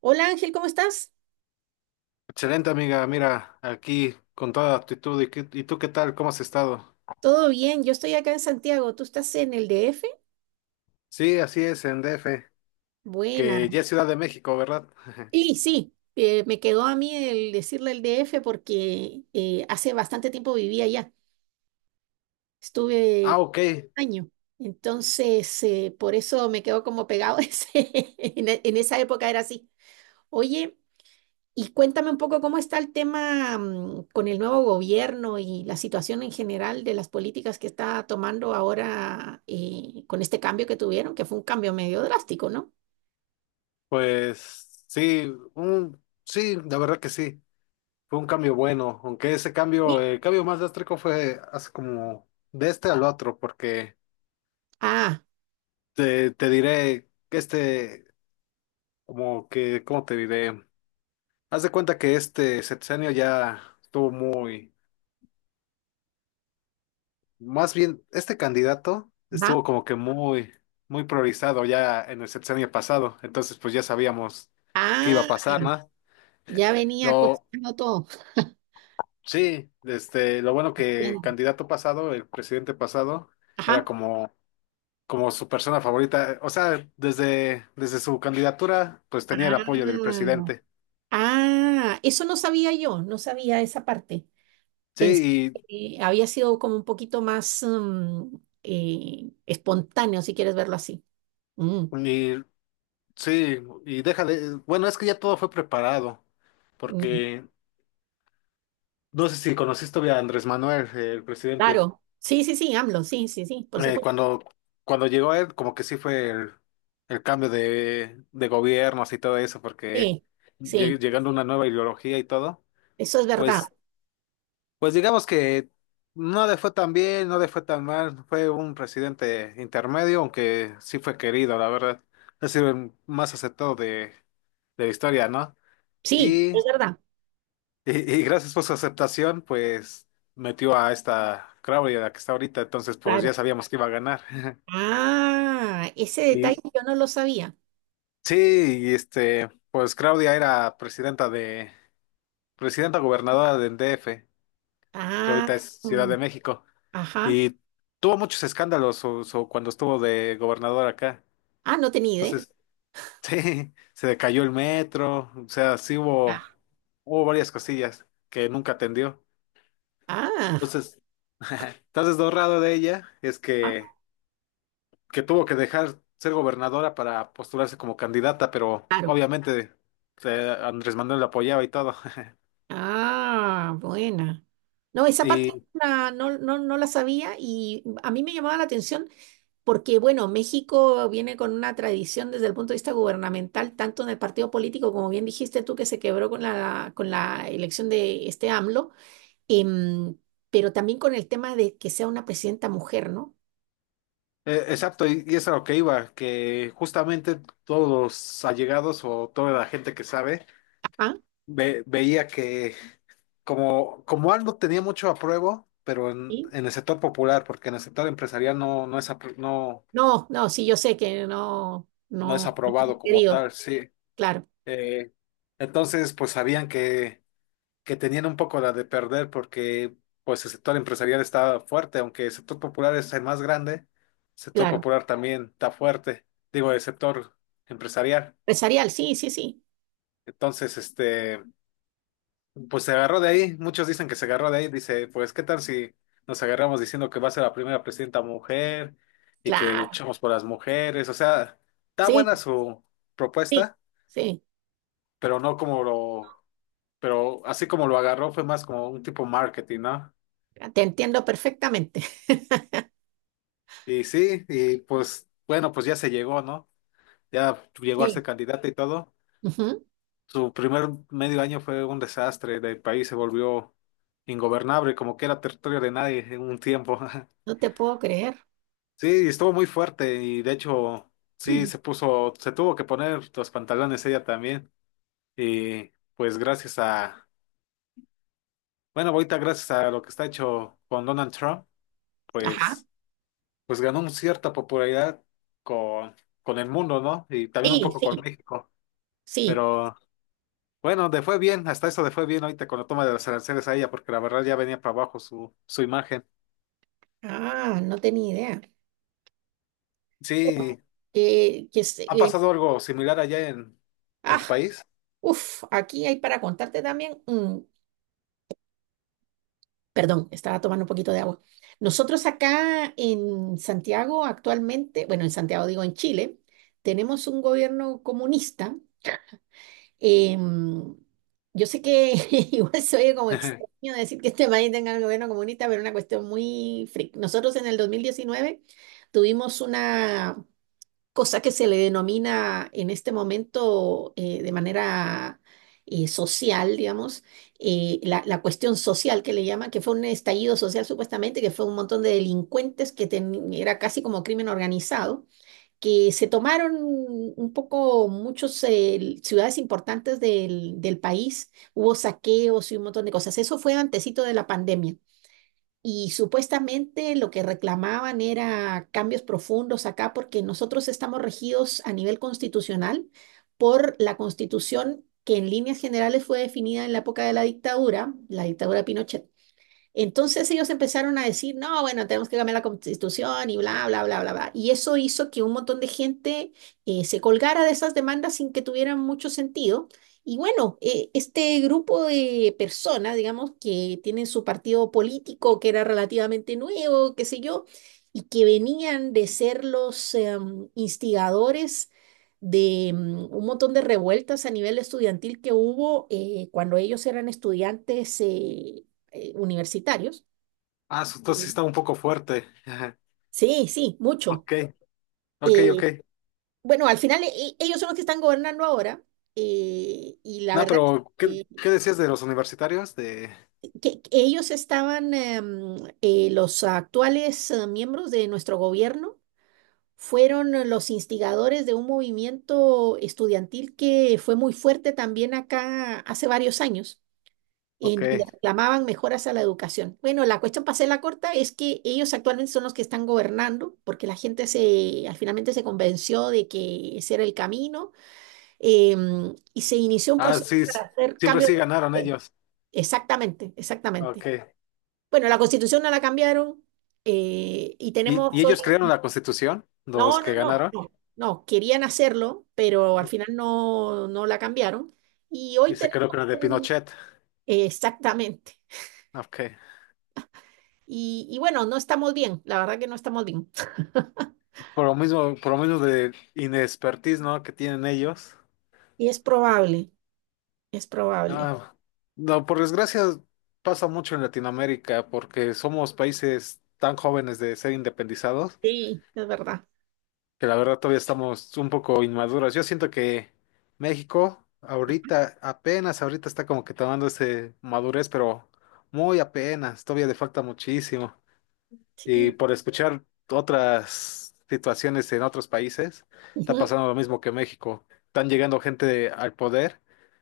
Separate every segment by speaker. Speaker 1: Hola Ángel, ¿cómo estás?
Speaker 2: Excelente amiga, mira, aquí con toda actitud. ¿Y tú qué tal? ¿Cómo has estado?
Speaker 1: Todo bien, yo estoy acá en Santiago, ¿tú estás en el DF?
Speaker 2: Sí, así es, en DF,
Speaker 1: Buena.
Speaker 2: que ya es Ciudad de México, ¿verdad?
Speaker 1: Sí, sí, me quedó a mí el decirle el DF porque hace bastante tiempo vivía allá,
Speaker 2: Ah,
Speaker 1: estuve
Speaker 2: ok,
Speaker 1: un año, entonces por eso me quedó como pegado ese, en esa época era así. Oye, y cuéntame un poco cómo está el tema con el nuevo gobierno y la situación en general de las políticas que está tomando ahora con este cambio que tuvieron, que fue un cambio medio drástico, ¿no?
Speaker 2: pues sí, sí, la verdad que sí, fue un cambio bueno, aunque ese cambio,
Speaker 1: Sí.
Speaker 2: el cambio más drástico fue hace como de este al otro, porque
Speaker 1: Ah,
Speaker 2: te diré que como que, ¿cómo te diré? Haz de cuenta que este sexenio ya estuvo muy. Más bien, este candidato
Speaker 1: ajá.
Speaker 2: estuvo como que muy, muy priorizado ya en el sexenio pasado, entonces pues ya sabíamos qué iba a
Speaker 1: Ah,
Speaker 2: pasar, ¿no?
Speaker 1: ya venía
Speaker 2: Lo,
Speaker 1: cocinando todo.
Speaker 2: sí, lo bueno que
Speaker 1: Bien.
Speaker 2: candidato pasado, el presidente pasado, era
Speaker 1: Ajá.
Speaker 2: como su persona favorita, o sea, desde su candidatura, pues tenía el apoyo del
Speaker 1: Ah,
Speaker 2: presidente.
Speaker 1: ah, eso no sabía yo, no sabía esa parte. Pensé
Speaker 2: Sí,
Speaker 1: que había sido como un poquito más espontáneo, si quieres verlo así. Mm,
Speaker 2: y sí, y déjale, bueno, es que ya todo fue preparado,
Speaker 1: mm.
Speaker 2: porque no sé si conociste a Andrés Manuel, el presidente.
Speaker 1: Claro, sí, sí, sí, AMLO, sí, sí, sí, por
Speaker 2: eh,
Speaker 1: supuesto.
Speaker 2: cuando, cuando llegó él, como que sí fue el cambio de gobiernos y todo eso, porque
Speaker 1: Sí, sí,
Speaker 2: llegando una nueva ideología y todo,
Speaker 1: eso es verdad.
Speaker 2: pues, pues digamos que no le fue tan bien, no le fue tan mal, fue un presidente intermedio, aunque sí fue querido, la verdad. Ha sido el más aceptado de la historia, ¿no?
Speaker 1: Sí,
Speaker 2: Y,
Speaker 1: es verdad,
Speaker 2: y gracias por su aceptación, pues metió a esta Crowley, a la que está ahorita, entonces pues ya
Speaker 1: claro.
Speaker 2: sabíamos que iba a ganar.
Speaker 1: Ah, ese detalle
Speaker 2: Y,
Speaker 1: yo no lo sabía.
Speaker 2: Sí, pues Claudia era presidenta gobernadora del DF, que
Speaker 1: Ah,
Speaker 2: ahorita es Ciudad
Speaker 1: mm,
Speaker 2: de México,
Speaker 1: ajá.
Speaker 2: y tuvo muchos escándalos cuando estuvo de gobernadora acá.
Speaker 1: Ah, no tenía idea.
Speaker 2: Entonces, sí, se le cayó el metro, o sea, sí hubo, varias cosillas que nunca atendió.
Speaker 1: Ah,
Speaker 2: Entonces, entonces lo raro de ella es
Speaker 1: ah,
Speaker 2: que tuvo que dejar ser gobernadora para postularse como candidata, pero
Speaker 1: claro.
Speaker 2: obviamente Andrés Manuel la apoyaba y todo.
Speaker 1: Ah, buena. No, esa parte
Speaker 2: y
Speaker 1: no, no, no la sabía y a mí me llamaba la atención, porque, bueno, México viene con una tradición desde el punto de vista gubernamental, tanto en el partido político, como bien dijiste tú, que se quebró con con la elección de este AMLO, em, pero también con el tema de que sea una presidenta mujer, ¿no?
Speaker 2: Exacto, y es a lo que iba, que justamente todos los allegados o toda la gente que sabe
Speaker 1: Ajá.
Speaker 2: veía que como, como algo tenía mucho apruebo, pero en,
Speaker 1: ¿Sí?
Speaker 2: en el sector popular, porque en el sector empresarial no es, no,
Speaker 1: No, no, sí, yo sé que no,
Speaker 2: no es
Speaker 1: no, no
Speaker 2: aprobado
Speaker 1: he
Speaker 2: como
Speaker 1: querido,
Speaker 2: tal, sí.
Speaker 1: claro,
Speaker 2: Eh, entonces, pues sabían que tenían un poco la de perder porque pues el sector empresarial está fuerte, aunque el sector popular es el más grande, el sector
Speaker 1: claro.
Speaker 2: popular también está fuerte, digo, el sector empresarial.
Speaker 1: Empresarial, sí, sí, sí,
Speaker 2: Entonces, pues se agarró de ahí. Muchos dicen que se agarró de ahí. Dice, pues, ¿qué tal si nos agarramos diciendo que va a ser la primera presidenta mujer y que
Speaker 1: claro,
Speaker 2: luchamos por las mujeres? O sea, está buena
Speaker 1: sí,
Speaker 2: su
Speaker 1: sí,
Speaker 2: propuesta,
Speaker 1: sí,
Speaker 2: pero no como lo, pero así como lo agarró fue más como un tipo marketing, ¿no?
Speaker 1: te entiendo perfectamente.
Speaker 2: Y sí, y pues, bueno, pues ya se llegó, ¿no? Ya llegó a ser
Speaker 1: Sí.
Speaker 2: candidata y todo.
Speaker 1: Ujú.
Speaker 2: Su primer medio año fue un desastre, el país se volvió ingobernable, como que era territorio de nadie en un tiempo.
Speaker 1: No te puedo creer.
Speaker 2: Sí, estuvo muy fuerte y de hecho sí se tuvo que poner los pantalones ella también. Y pues bueno, ahorita gracias a lo que está hecho con Donald Trump,
Speaker 1: Ajá.
Speaker 2: pues, pues ganó una cierta popularidad con, con el mundo, ¿no? Y también un
Speaker 1: Sí,
Speaker 2: poco con
Speaker 1: sí.
Speaker 2: México.
Speaker 1: Sí.
Speaker 2: Pero bueno, le fue bien, hasta eso le fue bien ahorita con la toma de los aranceles a ella, porque la verdad ya venía para abajo su, su imagen.
Speaker 1: Ah, no tenía idea.
Speaker 2: Sí,
Speaker 1: Que, que se-
Speaker 2: ¿ha
Speaker 1: eh,
Speaker 2: pasado algo similar allá en tu
Speaker 1: ah,
Speaker 2: país?
Speaker 1: uf, aquí hay para contarte también. Perdón, estaba tomando un poquito de agua. Nosotros acá en Santiago actualmente, bueno, en Santiago digo en Chile, tenemos un gobierno comunista. em, yo sé que igual se oye como extraño decir que este país tenga un gobierno comunista, pero es una cuestión muy freak. Nosotros en el 2019 tuvimos una cosa que se le denomina en este momento de manera social, digamos, la cuestión social que le llaman, que fue un estallido social supuestamente, que fue un montón de delincuentes que era casi como crimen organizado, que se tomaron un poco muchas ciudades importantes del país, hubo saqueos y un montón de cosas. Eso fue antecito de la pandemia. Y supuestamente lo que reclamaban era cambios profundos acá, porque nosotros estamos regidos a nivel constitucional por la constitución que en líneas generales fue definida en la época de la dictadura de Pinochet. Entonces ellos empezaron a decir, no, bueno, tenemos que cambiar la constitución y bla, bla, bla, bla, bla. Y eso hizo que un montón de gente se colgara de esas demandas sin que tuvieran mucho sentido. Y bueno, este grupo de personas, digamos, que tienen su partido político, que era relativamente nuevo, qué sé yo, y que venían de ser los instigadores de un montón de revueltas a nivel estudiantil que hubo cuando ellos eran estudiantes universitarios.
Speaker 2: Ah, su tos sí está un poco fuerte.
Speaker 1: Sí, sí, mucho.
Speaker 2: Ok, ok, ok.
Speaker 1: Eh, bueno, al final ellos son los que están gobernando ahora, y la
Speaker 2: No,
Speaker 1: verdad es
Speaker 2: pero ¿qué,
Speaker 1: que,
Speaker 2: qué decías de los universitarios? De.
Speaker 1: que ellos estaban, los actuales miembros de nuestro gobierno fueron los instigadores de un movimiento estudiantil que fue muy fuerte también acá hace varios años.
Speaker 2: Ok.
Speaker 1: Le reclamaban mejoras a la educación. Bueno, la cuestión para la corta es que ellos actualmente son los que están gobernando, porque la gente se, al finalmente se convenció de que ese era el camino, y se inició un
Speaker 2: Ah,
Speaker 1: proceso
Speaker 2: sí,
Speaker 1: para hacer
Speaker 2: siempre
Speaker 1: cambios.
Speaker 2: sí ganaron ellos.
Speaker 1: Exactamente, exactamente.
Speaker 2: Ok.
Speaker 1: Bueno, la constitución no la cambiaron, y
Speaker 2: ¿Y
Speaker 1: tenemos hoy.
Speaker 2: ellos crearon la constitución? Los
Speaker 1: No, no,
Speaker 2: que
Speaker 1: no,
Speaker 2: ganaron.
Speaker 1: no, no, querían hacerlo, pero al final no, no la cambiaron. Y hoy
Speaker 2: Y se
Speaker 1: tenemos
Speaker 2: creó con la de
Speaker 1: un-
Speaker 2: Pinochet.
Speaker 1: Exactamente.
Speaker 2: Ok.
Speaker 1: Y bueno, no estamos bien, la verdad que no estamos bien.
Speaker 2: Por lo mismo de inexpertise, ¿no? Que tienen ellos.
Speaker 1: Y es probable, es probable.
Speaker 2: Ah, no, por desgracia pasa mucho en Latinoamérica porque somos países tan jóvenes de ser independizados
Speaker 1: Sí, es verdad.
Speaker 2: que la verdad todavía estamos un poco inmaduros. Yo siento que México ahorita, apenas ahorita está como que tomando ese madurez, pero muy apenas, todavía le falta muchísimo. Y
Speaker 1: Sí,
Speaker 2: por escuchar otras situaciones en otros países, está
Speaker 1: ujú.
Speaker 2: pasando lo mismo que México. Están llegando gente al poder,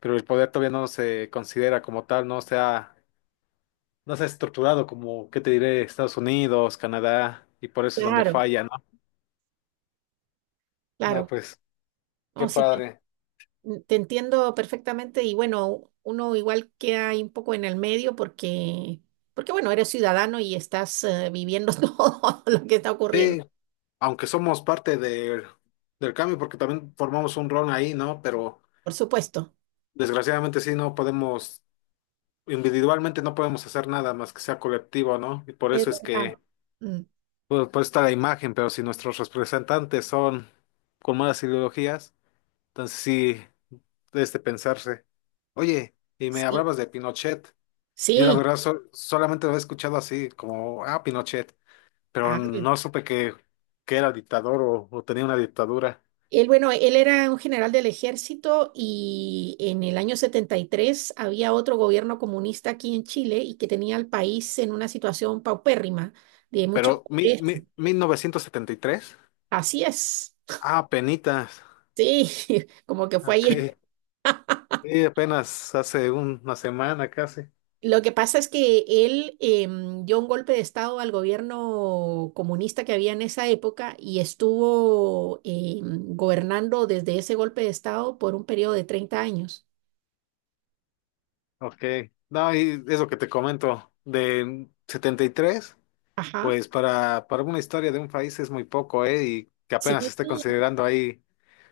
Speaker 2: pero el poder todavía no se considera como tal, no se ha estructurado como, ¿qué te diré? Estados Unidos, Canadá, y por eso es donde
Speaker 1: Claro,
Speaker 2: falla, ¿no? No,
Speaker 1: claro.
Speaker 2: pues, qué
Speaker 1: No, sí, te,
Speaker 2: padre.
Speaker 1: te entiendo perfectamente y bueno, uno igual queda ahí un poco en el medio porque, porque bueno, eres ciudadano y estás viviendo todo lo que está ocurriendo,
Speaker 2: Sí, aunque somos parte del cambio, porque también formamos un rol ahí, ¿no? Pero
Speaker 1: por supuesto.
Speaker 2: desgraciadamente sí, no podemos, individualmente no podemos hacer nada más que sea colectivo, ¿no? Y por
Speaker 1: Es
Speaker 2: eso es
Speaker 1: verdad.
Speaker 2: que
Speaker 1: Mm.
Speaker 2: Pues, pues está la imagen, pero si nuestros representantes son con malas ideologías, entonces sí, es de pensarse. Oye, y me
Speaker 1: Sí,
Speaker 2: hablabas de Pinochet. Yo la
Speaker 1: sí.
Speaker 2: verdad solamente lo he escuchado así, como, ah, Pinochet, pero
Speaker 1: Ah,
Speaker 2: no supe que, era dictador o tenía una dictadura.
Speaker 1: él, bueno, él era un general del ejército y en el año 73 había otro gobierno comunista aquí en Chile y que tenía al país en una situación paupérrima, de mucha
Speaker 2: Pero
Speaker 1: pobreza.
Speaker 2: 1973.
Speaker 1: Así es,
Speaker 2: Ah, penitas,
Speaker 1: sí, como que fue ayer.
Speaker 2: ok, y apenas hace una semana casi,
Speaker 1: Lo que pasa es que él dio un golpe de estado al gobierno comunista que había en esa época y estuvo gobernando desde ese golpe de estado por un periodo de 30 años.
Speaker 2: ok. No, y es lo que te comento, de 73.
Speaker 1: Ajá,
Speaker 2: Pues para una historia de un país es muy poco, ¿eh? Y que
Speaker 1: sí,
Speaker 2: apenas esté considerando ahí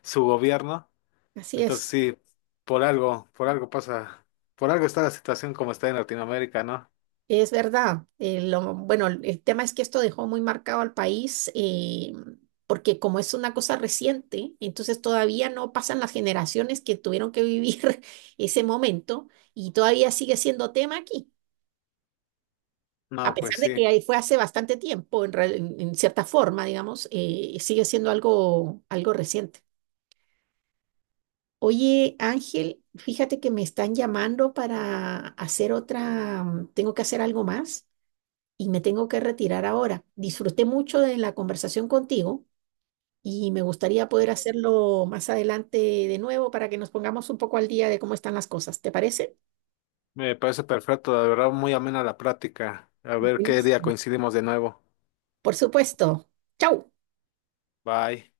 Speaker 2: su gobierno.
Speaker 1: así
Speaker 2: Entonces
Speaker 1: es.
Speaker 2: sí, por algo pasa, por algo está la situación como está en Latinoamérica, ¿no?
Speaker 1: Es verdad. Bueno, el tema es que esto dejó muy marcado al país, porque como es una cosa reciente, entonces todavía no pasan las generaciones que tuvieron que vivir ese momento y todavía sigue siendo tema aquí. A
Speaker 2: No,
Speaker 1: pesar
Speaker 2: pues
Speaker 1: de
Speaker 2: sí,
Speaker 1: que ahí fue hace bastante tiempo, en cierta forma, digamos, sigue siendo algo, algo reciente. Oye, Ángel, fíjate que me están llamando para hacer otra, tengo que hacer algo más. Y me tengo que retirar ahora. Disfruté mucho de la conversación contigo y me gustaría poder hacerlo más adelante de nuevo para que nos pongamos un poco al día de cómo están las cosas. ¿Te parece?
Speaker 2: me parece perfecto, la verdad, muy amena la práctica. A ver qué día
Speaker 1: Buenísimo.
Speaker 2: coincidimos de nuevo.
Speaker 1: Por supuesto. Chau.
Speaker 2: Bye.